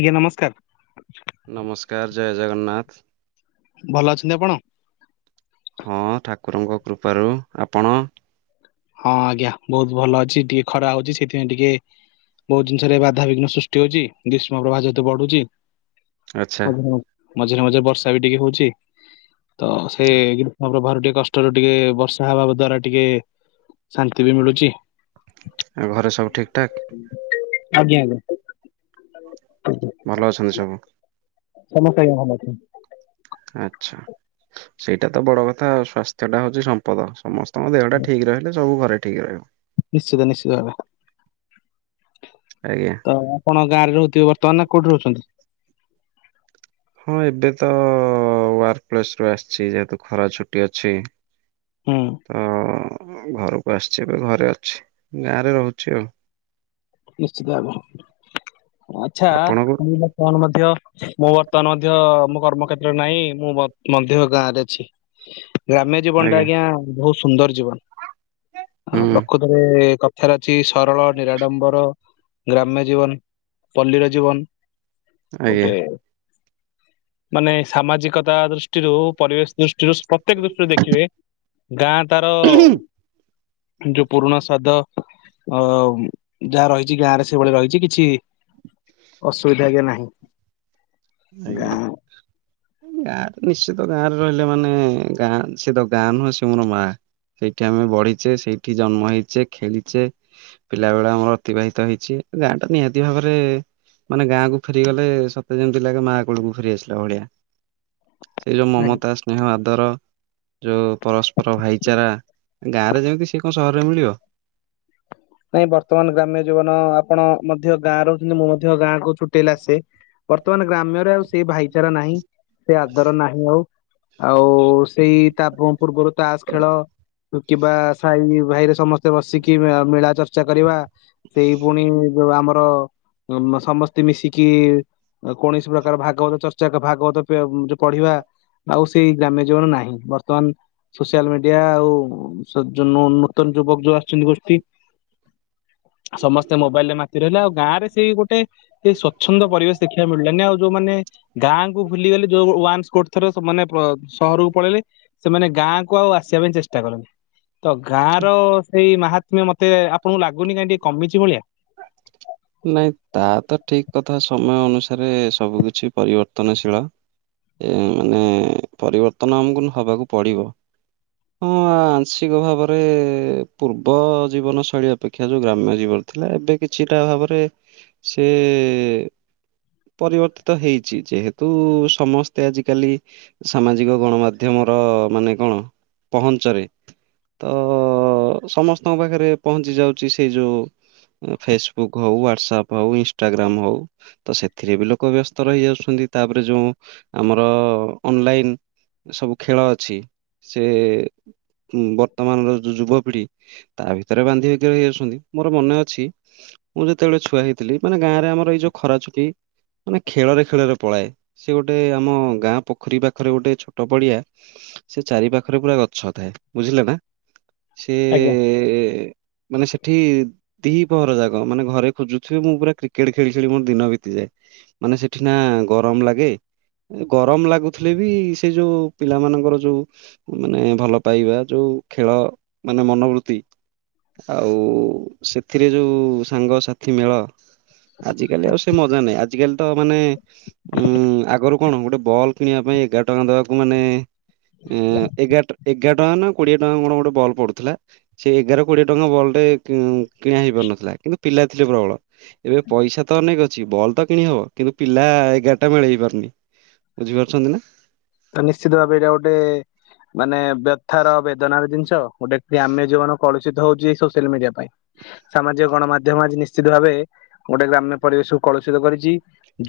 ଆଜ୍ଞା ନମସ୍କାର। ନମସ୍କାର ଜୟ ଜଗନ୍ନାଥ। ଭଲ ଅଛନ୍ତି ଆପଣ? ହଁ ଠାକୁରଙ୍କ କୃପାରୁ। ଆପଣ? ହଁ ଆଜ୍ଞା ବହୁତ ଭଲ ଅଛି। ଟିକେ ଖରା ହଉଚି ସେଥିପାଇଁ ଟିକେ ବହୁତ ଜିନିଷରେ ବାଧାବିଘ୍ନ ସୃଷ୍ଟି ହଉଚି, ଗ୍ରୀଷ୍ମ ପ୍ରବାହ ଯେତେ ବଢୁଚି। ଆଚ୍ଛା ଆଜ୍ଞା ହଁ। ମଝିରେ ମଝିରେ ବର୍ଷା ବି ଟିକେ ହଉଛି। ତ ସେ। [inaudible] ଟିକେ କଷ୍ଟରୁ ଟିକେ ବର୍ଷା ହବାବ ଦ୍ଵାରା ଟିକେ ଶାନ୍ତି ବି ମିଳୁଛି। ଆଉ ଘରେ ସବୁ ଠିକଠାକ୍। ଆଜ୍ଞା ଆଜ୍ଞା। ଭଲ ଅଛନ୍ତି ସବୁ। ସମସ୍ତେ ଆଜ୍ଞା ଭଲ ଅଛନ୍ତି। ଆ। ଆଚ୍ଛା। ସେଇଟା ତ ବଡ କଥା ଆଉ ସ୍ୱାସ୍ଥ୍ୟ ଟା ହଉଛି ସମ୍ପଦ ସମସ୍ ତମ ଦେହ ଟା ଠିକ ରହିଲେ ସବୁ ଘରେ ଠିକ ରହିବ। ନିଶ୍ଚିତ ନିଶ୍ଚିତ ଭାବେ। ଆଜ୍ଞା ତ ଆପଣ ଗାଁରେ ରହୁଥିବେ ବର୍ତ୍ତମାନ ନା କୋଉଠି ରହୁଛନ୍ତି। ହଁ ଏବେ ତ ୱାର୍କ ପ୍ଲେସ ରୁ ଆସିଛି ଯେହେତୁ ଖରା ଛୁଟି ଅଛି। ହୁଁ। ତ ଘରକୁ ଆସିଛି ଏବେ ଘରେ ଅଛି ଗାଁରେ ରହୁଛି ଆଉ। ନିଶ୍ଚିତ ଭାବେ ଆଚ୍ଛା ଆପଣଙ୍କୁ [unintelligible] ମଧ୍ୟ ମୁଁ ବର୍ତ୍ତମାନ ମଧ୍ୟ ମୋ କର୍ମ କ୍ଷେତ୍ର ରେ ନାହିଁ ମୁଁ ମ୍ ମଧ୍ୟ ଗାଁ ରେ ଅଛି। ଗ୍ରାମ୍ୟ ଜୀବନ ଟା ଆଜ୍ଞା ବହୁତ ସୁନ୍ଦର। ଜୀବନ। ଆ ହୁଁ ପ୍ରକୃତରେ କଥାରେ। [inaudible] ସରଳ ନିରାଡମ୍ବ ର ଗ୍ରାମ୍ୟ ଜୀବନି ପଲ୍ଲୀର ଜୀବନ ଆଜ୍ଞା ଗୋଟେ ମାନେ ସାମାଜିକତା ଦୃଷ ଦୃଷ୍ଟିରୁ ପରିବେଶ ଦୃଷ୍ଟିରୁ ପ୍ରତ୍ୟେକ ଦୃଷ୍ଟିରୁ ଦେଖିବେ ଗାଁ ତାର ଯୋଉ ପୁରୁଣା ସ୍ୱାଦ ଅ ଯାହା ରହିଛି ଗାଁ ରେ ସେଭଳି ରହିଛି କିଛି ଅସୁବିଧା ଆଜ୍ଞା ନାହିଁ। [inaudible] ଆଜ୍ଞା। ଗାଁ ଗାଁରେ ନିଶ୍ଚିତ ଗାଁରେ ରହିଲେ ମାନେ ଗାଁ ସେ ତ ଗାଁ ନୁହଁ ସ ମୋର ମା ସେଇଠି ଆମେ ବଢିଛେ ସେଇଠି ଗାଁ ରେ ନିଶ୍ଚିତ ଗାଁ ରେ ରହିଲେ ମାନେ ଗାଁ ସେ ତ ଗାଁ ନୁହେଁ ସେ ମୋର ମା ସେଇଠି ଆମେ ବଢ଼ିଛେ ସେଇଠି ଜନ୍ମ ହେଇଛେ ଖେଳିଛେ ପିଲା ବେଳ ଆମର ଅତିବାହିତ ହେଇଛେ ଗାଁ ଟା ନିହାତି ଭାବରେ ମାନେ ଗାଁକୁୁ ଫେରିଗଲେ ସତେ ଯେମିତି ିଲ ମାଆ କୂଳକୁ ଫେରି ଆସିଲା ଭଳିଆ। ସେଇ ଯୋଉ ମମତା ସ୍ନେହ ଆ ର ଯୋଉ ପରସ୍ପର ଭାଇଚାରା ଗାଁରେ ଯେମିତି ସେ କଣ ସହରରେ ମିଳିବ। ନାଇଁ ବର୍ତ୍ତମାନ ଗ୍ରାମ୍ୟ ଜୀବନ ଆପଣ ମଧ୍ୟ ଗାଁ ରହୁଛନ୍ତି ମୁଁ ମଧ୍ୟ ଗାଁ କୁ ଛୁଟେଇଲା ଆସ। ବର୍ତ୍ତମାନ ଗ୍ରାମ୍ୟରେ ଆଉ ସେ ଭାଇଚାରା ନାହିଁ ସେ ଆଦର ନାହିଁ ଆଉ ଆଉ ସେଇ ତା ପୂର୍ବରୁ ତାସ୍‌ ଖେଳ କି ବା ସାଇ ଭାଇରେ। ସମସ୍ତେ ବସିକି ମେଳା। ଚର୍ଚ୍ଚା କରିବା। ସେଇ ପୁଣି ଯଉ ଆମର। ର ସମସ୍ତେ ମିଶିକି କୌଣସି ପ୍ରକାର ଭାଗବତ ଚର୍ଚା ଯ ଭାଗବତ ପଢିବା। ଆଉ ସେଇ ଗ୍ରାମ୍ୟ ଜୀବନ ନାହିଁ। ବର୍ତ୍ତମାନ ସୋସିଆଲ ମିଡିଆ ଆଉ। ନୂତନ ଜୀବନ ଯଉ ଆସିଛନ୍ତି ଗୋଷ୍ଠୀ। ସମସ୍ତେ ମୋବାଇଲରେ ମାତି ରହିଲେ। ଆଉ ଗାଁ ରେ ସେଇ ଗୋଟେ ସେଇ ସ୍ଵଚ୍ଛନ୍ଦ ପରିବେଶ ଦେଖିବାକୁ ମିଳିଲାନି। ଆଉ ଯୋଉମାନେ ଗାଁ କୁ ଭୁଲିଗଲେ ଯଉ ୱାନ ସ୍କୋର୍ଥ ର। ସମାନେ ସହରକୁ ପଳେଇଲେ ସେମାନେ ଗାଁକୁ ଆଉ ଆସିବା ପାଇଁ ଚେ। [unintelligible] ତ ଗାଁ ର ସେଇ ମାହା ତୁମେ ମତେ ଆ ଆପଣଙ୍କୁ ଲାଗୁନି କାହିଁ ଟିକେ କମିଛି ଭଳିଆ। ନାଇଁ ତା ତ ଠିକ କଥା ସମୟ ଅନୁସାରେ ସବୁ କିଛି ପରିବର୍ତ୍ତନଶୀଳ। ଏ ମାନେ ପରିବର୍ତ୍ତନ ଆମକୁ ହବାକୁ ପଡିବ। ହଁ ଆଂଶିକ ଭାବରେ ପୂର୍ବ ଜୀବନ ଶୈଳୀ ଅପେକ୍ଷା ଯୋଉ ଗ୍ରାମ୍ୟ ଜୀବନ ଥିଲା। ଏବେ କିଛିଟା ଭାବରେ। ରେ ସେ ପରିବର୍ତ୍ତିତ ହେଇଛି। ଯେହେତୁ ସମସ୍ତେ ଆଜିକାଲି ସାମାଜିକ ଗଣମାଧ୍ୟମର ମାନେ କଣ ପହଞ୍ଚରେ। ତ ସମସ୍ତଙ୍କ ପାଖରେ ପହଞ୍ଚି ଯାଉଛି ସେଇ ଯୋଉ ଫେସବୁକ୍। ହଉ ହ୍ୱାଟ୍ସଅପ, ଇନଷ୍ଟାଗ୍ରାମ ହଉ ତ ସେଇଥି ରେ ବି ଲୋକ ବେସ୍ତ ରହିଯାଉଛନ୍ତି। ତାପରେ ଯଉ ଆମର ଅନଲାଇନ ସବୁ ଖେଳ ଅଛି ସେଏ। ହୁଁ ବର୍ତ୍ତମାନ ର ଯଉ ଯୁବକ। ଢ଼ି ତା ଭିତରେ ବାନ୍ଧି ହୋଇକି ରହି ଯାଉଛନ୍ତି ମୋର ମନେ ଅଛି। ମୁଁ ଯେତେବେଳେ ଛୁଆ ହେଇଥିଲି। ମାନେ ଗାଁ ରେ ଆମର ଏଇ ଯୋଉ ଖରା ଛୁଟି। ମାନେ ଖେଳରେ ଖେଳରେ ପଳାଏ ସେ ଗୋଟେ ଆମ ଗାଁ ପୋଖରୀ ପାଖରେ ଗୋଟେ ଛୋଟ ପଡିଆ। ସେ ଚାରି ପାଖରେ ପୁରା ଗଛ ଥାଏ। ବୁଝିଲେ ନା। ସେଏ ଆଜ୍ଞା। ଏ ଏ ଏ ମାନେ ସେଠି। ଦିହି ପହର ଯାକ। ଯାକ ମାନେ ଘରେ ଖୋଜୁଥିବେ ମୁଁ ପୁରା କ୍ରିକେଟ ଖେଳି ଖେଳି ମୋର ଦିନ ବିତିଯାଏ। ମାନେ ସେଠି ନା ଗରମ ଲାଗେ। ଗରମ ଲାଗୁଥିଲେ ବି ସେ ଯୋଉ ପିଲା ମାନଙ୍କର ଯୋଉ ମାନେ ଭଲ ପାଇବା। ଯୋଉ ଖେଳ ମାନେ ମନୋବୃତ୍ତି ଆଉ ସେଥିରେ ଯୋଉ। ସାଙ୍ଗସାଥି ମେଳ। ଆଜିକାଲି ଆଉ ସେ ମଜା ନାହିଁ। ଆଜିିକାଲି ତ ମାନେ ଉଁ ଆଗରୁ। କଣ ଗୋଟେ ବଲ୍ କିଣିବା ପାଇଁ ଏଗାର ଟଙ୍କା ଦବାକୁ ମାନେ। ଏଗାର ଟଙ୍କା ନା କୋଡିଏ ଟଙ୍କା କଣ ଗୋଟେ ବଲ୍ ପଡୁଥିଲା। ସେ ଏଗାର କୋଡିଏ ଟଙ୍କା ବଲ୍ ଟେ କିଣା ହେଇପାରୁନଥିଲା। କିନ୍ତୁ ପିଲା ଥିଲେ ପ୍ରବଳ। ଏବେ ପଇସା ତ ଅନେକ ଅଛି ବଲ ତ କିଣି ହବ। କିନ୍ତୁ ପିଲା ଏଗାରଟା ମେଳ ହେଇ ପାରୁନି ବୁଝିପାରୁଛନ୍ତି ନା। ତ ନିଶ୍ଚିତ ଭାବେ ଏଇଟା ଗୋଟେ ମାନେ ବ୍ୟଥାର ବେଦନା ର ଜିନିଷ। [inaudible] [unintelligible] ବେସିତ ହଉଛି ଏଇ ସୋସିଆଲ ମିଡ଼ିଆ ପାଇଁ। ସାମାଜିକ ଗଣମାଧ୍ୟମ ଆଜି ନିଶ୍ଚିତ ଭାବେ। ଗୋଟେ ଗ୍ରାମ୍ୟ ପରିବେଶ କୁ କଳୁଷିତ କରିଚି।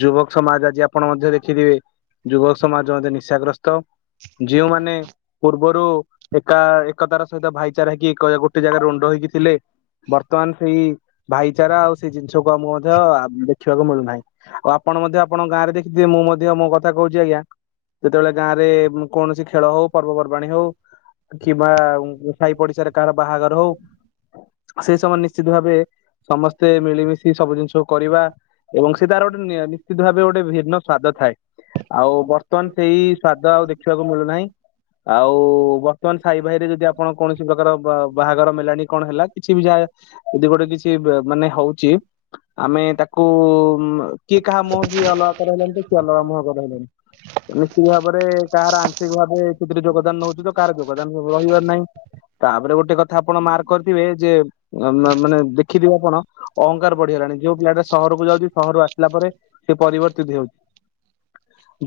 ଯୁବକ ସମାଜ ଆଜି ଆପଣ ମଧ୍ୟ ଦେଖିଥିବେ ଯୁବକ ସମାଜ ମଧ୍ୟ। ନିଶାଗ୍ରସ୍ତ ଯେଉଁମାନେ ପୂର୍ବ ରୁ ଏକା ଏକତାର ସହିତ ଭାଇଚାରା କି ଗୋଟେ ଜାଗା ରେ ରୁଣ୍ଢ ହେଇକି ଥିଲେ। ବର୍ତ୍ତମାନ ସେହି ଭାଇଚାରା ଆଉ ସେହି ଜିନିଷ କୁ ମୁଁ ମଧ୍ୟ ଦେଖିବା କୁ ମିଳୁନାହିଁ। ଓ ଆପଣ ମଧ୍ୟ ଆପଣଙ୍କ ଗାଁ ରେ ଦେଖି ଥିବେ। ମୁଁ ମଧ୍ୟ ମୋ କଥା କହୁଛି ଆଜ୍ଞା। ଯେତେବେଳେ ଗାଁ ରେ କୌଣସି ଖେଳ ହେଉ ପର୍ବପର୍ବାଣୀ ହେଉ। କିମ୍ବା ସାହି ପଡିଶାରେ କାହାର ବାହାଘର ହେଉ। ସେ ସମୟ ନିଶ୍ଚିତ ଭାବେ ସମସ୍ତେ ମିଳିମିଶି ସବୁ ଜିନିଷକୁ କରିବା। ଏବଂ ସେ ତାର ଗୋଟେ ନିଶ୍ଚିତ ଭାବେ ଗୋଟେ ଭିନ୍ନ ସ୍ଵାଦ ଥାଏ। ଆଉ ବ ର୍ତ୍ତମାନ ସେଇ ସ୍ଵାଦ ଆଉ ଦେଖିବାକୁ ମିଳୁନାହିଁ। ଆଉ ବର୍ତ୍ତମାନ ସାଇ ଭାଇ ରେ ଯଦି ଆପଣ କୌଣସି ପ୍ରକାର ବାହାଘର ମେଲାଣି କଣ ହେଲା। କିଛି ବି ଯାହା ଯଦି ଗୋଟେ କିଛି ମାନେ ହଉଛି। ଆମେ ତାକୁ କିଏ କାହା ମୁହଁ କିଏ ଅଲଗା କରହେଇଲାଣି। ତ କିଏ ଅଲଗା ମୁହଁ କଲାଣି ନିଶ୍ଚିତ ଭାବରେ କାହାର ଆଂଶିକ ଭାବେ ସେଥିରେ ଯୋଗଦାନ ରହୁଚି। ତ କାହାର ଯୋଗଦାନ ରହିବାର ନାହିଁ। ତାପରେ ଗୋଟେ କଥା ଆପଣ ମାର୍କ କରିଥିବେ ଯେ ମାନେ ଦେଖିଥିବେ ଆପଣ ଅହଙ୍କାର ବଢିଗଲାଣି। ଯୋଉ ପିଲା ଟା ସହରକୁ ଯାଉଛି ସହରରୁ ଆସିଲା ପରେ ସେ ପରିବର୍ତ୍ତିତ ହେଉଯାଉଛି।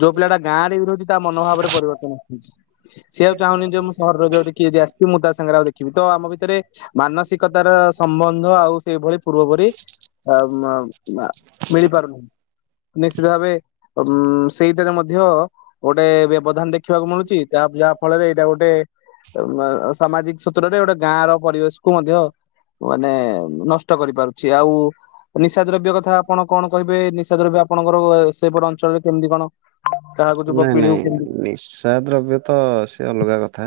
ଯୋଉ ପିଲାଟା ଗାଁ ରେ ବି ରହୁଛି ତା ମନୋଭାବରେ ପରିବର୍ତ୍ତନ ଆସୁଛି। ସିଏ ଆଉ ଚାହୁଁନି ଯେ ମୁଁ ସହରରେ କିଏ ଯଦି ଆସିଛି ମୁଁ ତା ସାଙ୍ଗରେ ଆଉ ଦେଖିବି। ତ ଆମ ଭିତରେ ମାନସିକତାର ସମ୍ବନ୍ଧ ଆଉ ସେଇଭଳି ପୂର୍ବପରି ମିଳିପାରୁନାହିଁ। ନିଶ୍ଚିତ ଭାବେ ସେଇଟ ମଧ୍ୟ ଗୋଟେ ବ୍ୟବଧାନ ଦେଖିବାକୁ ମିଳୁଛି। ଯାହା ଫଳରେ ଏଇଟା ଗୋଟେ ସାମାଜିକ ସୂତ୍ରରେ ଗୋଟେ ଗାଁ ର ପରିବେଶ କୁ ମଧ୍ୟ ମାନେ ନଷ୍ଟ କରିପାରୁଛି ଆଉ ନିଶା ଦ୍ରବ୍ୟ କଥା ଆପଣ କଣ କହିବେ ନିଶା ଦ୍ରବ୍ୟ ଆପଣଙ୍କର ସେପଟ ଅଞ୍ଚଳରେ କେମିତି କଣ? କାହାକୁ ନାଇଁ ଯୁବପିଢି ନାଇଁ କେମିତି ନିଶା ଦ୍ରବ୍ୟ ତ ସେ ଅଲଗା କଥା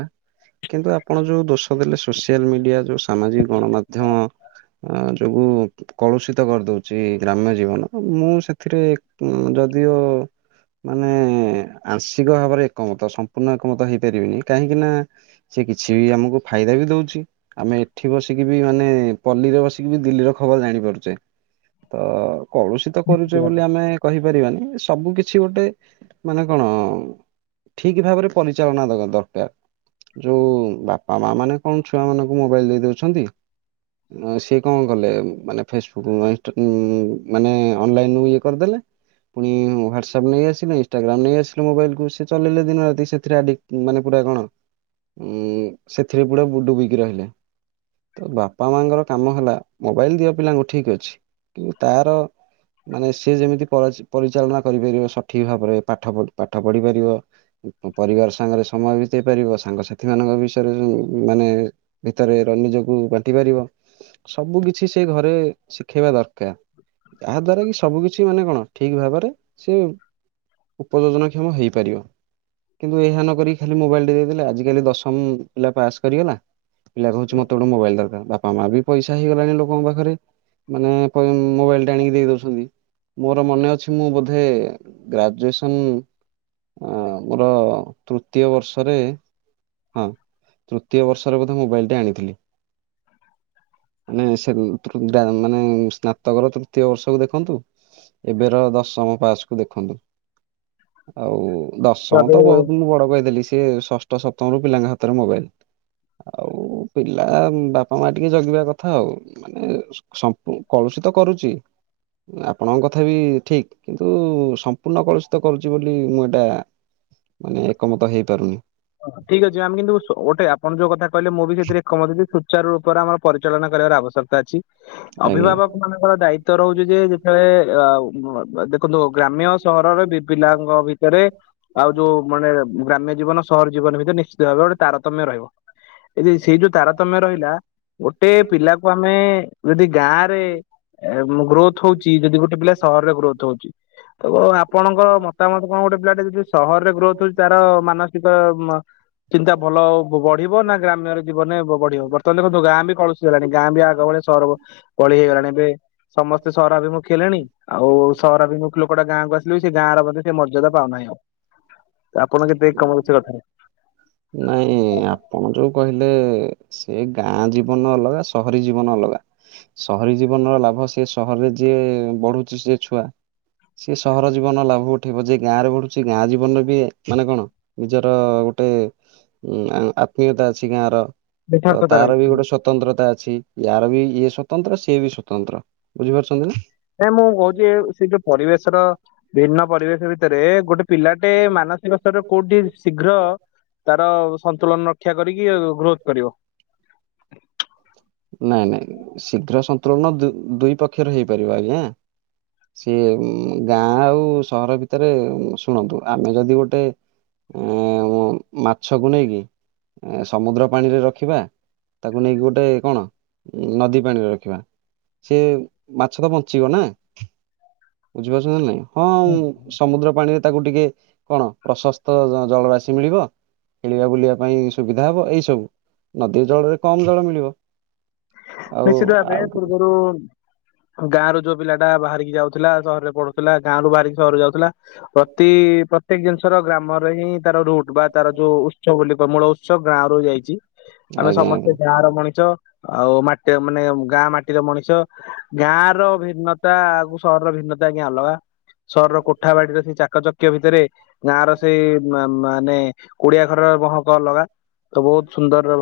କିନ୍ତୁ ଆପଣ ଯୋଉ ଦୋଷ ଦେଲେ ସୋସିଆଲ ମିଡିଆ ଯୋଉ ସାମାଜିକ ଗଣମାଧ୍ୟମ ଯୋଗୁ କଳୁଷିତ କରିଦଉଛି ଗ୍ରାମ୍ୟ ଜୀବନ ମୁଁ ସେଥିରେ ଯଦିଓ ମାନେ ଆଂଶିକ ଭାବରେ ଏକମତ ସମ୍ପୂର୍ଣ୍ଣ ଏକମତ ହେଇପାରିବିନି କାହିଁକିନା ସେ କିଛି ବି ଆମକୁ ଫାଇଦା ବି ଦଉଛି ଆମେ ଏଠି ବସିକି ବି ମାନେ ପଲ୍ଲୀରେ ବସିକି ବି ଦିଲ୍ଲୀର ଖବର ଜାଣିପାରୁଛେ ତ କଳୁଷିତ କରୁଛେ ବୋଲି ଆମେ କହି ପାରିବାନି ସବୁ କିଛି ଗୋଟେ ମାନେ କଣ ଠିକ ଭାବରେ ପରିଚାଳନା ଦେବା ଦରକାର ଯୋଉ ବାପା ମା ମାନେ କଣ ଛୁଆ ମାନଙ୍କୁ ମୋବାଇଲ ଦେଇ ଦଉଛନ୍ତି ସିଏ କଣ କଲେ ମାନେ ଫେସବୁକ୍ ଇନ୍ ଅନଲାଇନ୍ ରୁ ୟେ କରିଦେଲେ ପୁଣି ହ୍ୱାଟସପ ନେଇ ଆସ ଇନଷ୍ଟାଗ୍ରାମ ନେଇ ଆସିଲେ ମୋବାଇଲ କୁ ସେ ଚଲେଇଲେ ଦିନ ରାତି ସେଥିରେ ଆଡିକ ମାନେ ପୁରା କଣ ସେଥିରେ ପୁରାଡୁବିକି ରହିଲେ ତ ବାପା ମାଙ୍କର କାମ ହେଲା ମୋବାଇଲ ଦିଆ ପିଲାଙ୍କୁ ଠିକ ଅଛି କିନ୍ତୁ ତାର ମାନେ ସ ଯେମିତି ପର୍ ପରିଚାଳନା କରିପାରିବ ଠିକ ଭାବରେ ପାଠ ପାଠ ପଢ଼ି ପାରିବ ପରିବାର ସାଙ୍ଗରେ ସମୟ ବିତେଇ ପାରିବ ସାଙ୍ଗସାଥି ମାନଙ୍କ ବିଷୟରେ ମାନେ ଭିତରେ ନିଜକୁ ବାଣ୍ଟି ପାରିବ ସବୁ କିଛି ସେ ଘରେ ଶିଖେଇବା ଦରକାର ଯାହା ଦ୍ୱାରା କି ସବୁ କିିଛି ମାନେ କଣ ଠିକ ଭାବରେ ସେ ଉପଯୋଜନାକ୍ଷମ ହୋଇପାରିବ। କିନ୍ତୁ ଏହା ନକରି ଖାଲି ମୋବାଇଲ ଟି ଦେଇଦେଲେ ଆଜିକଲି ଦଶମ ପିଲା ପାସ୍ କରିଗଲା ପିଲା କହୁଛି ମୋତେ ଗୋଟେ ମୋବାଇଲ ଦରକା ବାପା ମା ବି ପଇସା ହେଇଗଲାଣି ଲୋକଙ୍କ ପାଖରେ ମାନେ ପଇ ମୋବାଇଲ ଟେ ଆଣିକି ଦେଇ ଦଉଛନ୍ତି ମୋର ମନେ ଅଛି ମୁଁ ବୋଧେ ଗ୍ରାଜୁଏସନ୍ ମୋର ତୃତୀୟ ବର୍ଷରେ ହଁ ତୃତୀୟ ବର୍ଷରେ ବୋଧେ ମୋବାଇଲଟି ଆଣିଥିଲି ମାନେ ମାନେ ସ୍ନାତକର ତୃତୀୟ ବର୍ଷକୁ ଦେଖନ୍ତୁ ଏବେର ଦଶମ ପାସ୍ ଦେଖନ୍ତୁ ଆଉ ଦଶମ ତ ଭାବେ? ବହୁତ୍ ମୁଁ ବଡ କହିଦେଥିଲି ସେ ସିଏ ଷଷ୍ଠ ସପ୍ତମରୁ ପିଲାଙ୍କ ହାତରେ ମୋବାଇଲ ଆଉ ପିଲା ବାପା ମା ଟିକେ ଜଗିବା କଥା ଆଉ ମାନେ ସମ୍ପୂ କଳୁଶୀତ କରୁଛି ଆପଣଙ୍କ କଥା ବି ଠିକ୍ କିନ୍ତୁ କିନ୍ତୁ ସମ୍ପୂର୍ଣ୍ଣ କଳୁଷିତ କରୁଛି ବୋଲି ମୁଁ ଏଇଟା ମାନେ ଏକମତ ହେଇପାରୁନି ଠିକ୍ ଅଛି ଆମେ କିନ୍ତୁ ଗଟେ ଆପଣ ଯୋଉ କଥା କହିଲ ମୁଁ ବି ସେଥିରେ ଏକମତ ଯେ ସୂଚାର୍ ରୂପରେ ଆମର ପରିଚାଳନା କରିବାର ଆବଶ୍ୟକତା ଅଛି। ଆଜ୍ଞା। ଅଭିଭାବକ ମାନଙ୍କର ଦାୟିତ୍ଵ ରହୁଛି ଯେ ଯେତେବେଳେ ଅ ହ ଦେଖନ୍ତୁ ଗ୍ରାମ୍ୟ ସହରରେ ବି ପିଲାଙ୍କ ଭିତରେ ଆଉ ଯୋଉ ମାନେ ଗ୍ରାମ୍ୟ ଜୀବନ ଜୀବନ ଭିତରେ ନିଶ୍ଚିତ ଭାବରେ ଗୋଟେ ତାରତମ୍ୟ ରହିବ। ଯଦି ସେଇ ଯୋଉ ତାରତମ୍ୟ ରହିଲା ଗୋଟେ ପିଲାକୁ ଆମେ ଯଦି ଗାଁରେ ଗ୍ରୋଥ୍ ହଉଛି ଯଦି ଗୋଟେ ପିଲା ସହରରେ ଗ୍ରୋଥ୍ ହଉଛି ତ ଆପଣଙ୍କ ମତାମତ କଣ ଗୋଟେ ପିଲା ଟେ ଯଦି ସହରରେ ଗ୍ରୋଥ୍ ହଉଛି ତାର ମାନ ତ ଚିନ୍ତା ଭଲ ବଢିବ ନା ଗ୍ରାମ୍ୟର ଜୀବନେ ବଢିବ ବର୍ତ୍ତମାନ ଦେଖନ୍ତୁ ଗାଁ ବି କଳୁଷିତ ହେଲାଣି ଗାଁ ବି ଆଗ ଭଳି ସହର ଭଳି ହେଇଗଲାଣି ଏବେ ସମସ୍ତେ ସହରାଭିମୁଖ ହେଲେଣି ଆଉ ସହରାଭିମୁଖି ଲୋକଟା ଗାଁକୁ ଆସିଲେ ବି ସେ ଗାଁର ମଧ୍ଯ ସେ ମର୍ଯ୍ୟଦା ପାଉନାହିଁ ଆଉ ଆପଣ ଯ କମଉଛି କଥାରେ ନାଇଁ ଆପଣ ଯୋଉ କହିଲେ ସେ ଗାଁ ଜୀବନ ଅଲଗା ସହରୀ ଜୀବନ ଅଲଗା ସହରୀ ଜୀବନର ଲାଭ ସେ ସହରରେ ଯିଏ ବଢୁଛି ସେି ଛୁଆ ସିଏ ସହର ଜୀବନର ଲାଭ ଉଠେଇବ ଯିଏ ଗାଁ ରେ ବଢୁଛି ଗାଁ ଜୀବନରେ ବି ମାନେ କଣ ନିଜର ଗୋଟେ ଉଁ ଆତ୍ମୀୟତା ଅଛି ଗାଁର ତ ଯଥାର୍ଥତା ତାର ରହିଛି ବି ଗୋଟେ ସ୍ଵତନ୍ତ୍ରତା ଅଛି। ୟାର ବି ଇଏ ସ୍ଵ ସ୍ୱତନ୍ତ୍ର ସିଏ ବି ସ୍ୱତନ୍ତ୍ର ବୁଝିପାରୁଚନ୍ତି ନା? ଏ ମୁଁ କହୁଚି ସେ ଯଉ ପରିବେଶ ର ଭିନ୍ନ ପରିବେଶ ଭିତରେ ଗୋଟେ ପିଲାଟେ ମାନସିକ ସ୍ତରରେ କଉଠି ଶୀଘ୍ର ତାର ସନ୍ତୁଳନ। ରକ୍ଷା କରିକି ଗ୍ରୋଥ କରିବ। ନାଇଁ ନାଇଁ ଶୀଘ୍ର ସନ୍ତୁଳନ ଦୁଇ ଦୁଇ ପକ୍ଷରେ ହେଇପାରିବ ଆଜ୍ଞା। ସିଏ ଗାଁ ଆଉ ସହର ଭିତରେ ଶୁଣନ୍ତୁ ଆମେ ଯଦି ଗୋଟେ ଉଁ ମାଛକୁ ନେଇକି ଏ ସମୁଦ୍ର ପାଣିରେ ରଖିବା ତାକୁ ନେଇକି ଗୋଟେ କଣ ନଦୀ ପାଣିରେ ରଖିବା। ସେ ମାଛ ତ ବଞ୍ଚିବ ନା। ବୁଝିପାରୁଚନ୍ତି ନା ନାଇଁ। ହଁ ମୁଁ ସମୁଦ୍ର ପାଣିରେ ତାକୁ ଟିକେ କଣ ପ୍ରଶସ୍ତ ଜଳରାଶି ମିଳିବ ଖେଳିବା ବୁଲିବା ପାଇଁ ସୁବିଧା ହେବ। ଏଇସବୁ ନଦୀ ଜଳରେ କମ୍ ଜଳ ମିଳିବ। ଆଉ ନିଶ୍ଚିତ ଭାବେ ଆଉ ପୂର୍ବରୁ ଗାଁ ରୁ ଯଉ ପିଲାଟା ବାହାରିକି ଯାଉଥିଲା ସହରରେ ପଢୁଥିଲା ଗାଁ ରୁ ବାହାରିକି ସହର ଯାଉଥିଲା। ପ୍ରତି ପ୍ରତ୍ୟେକ ଜିନିଷର ଗ୍ରାମରେ ହିଁ ତାର ରୁଟ ବା ତାର ଯଉ ଉତ୍ସ ବୋଲି କମୂଳ ଉତ୍ସ ଗାଁ ରୁ ୟେ ହେଇଚି। ଆମେ ଆଜ୍ଞା ଆଜ୍ଞା। ସମସ୍ତେ ଗାଁ ର ମଣିଷ। ଆଉ ମା ଏ ମାନେ ଗାଁ ମାଟିର ମଣିଷ। ଗାଁ ର ଭିନ୍ନତା ଆକୁ ସହରର ଭିନ୍ନତା ଆଜ୍ଞା ଅଲଗା। ସହରର କୋଠା ବାଡିରେ ସେଇ ଚାକଚକ୍ୟା ଭିତରେ ଗାଁ ର ସେଇ ମାନେ କୁଡିଆ ଘରର ମହକ ଅଲଗା ତ ବହୁତ ସୁନ୍ଦର।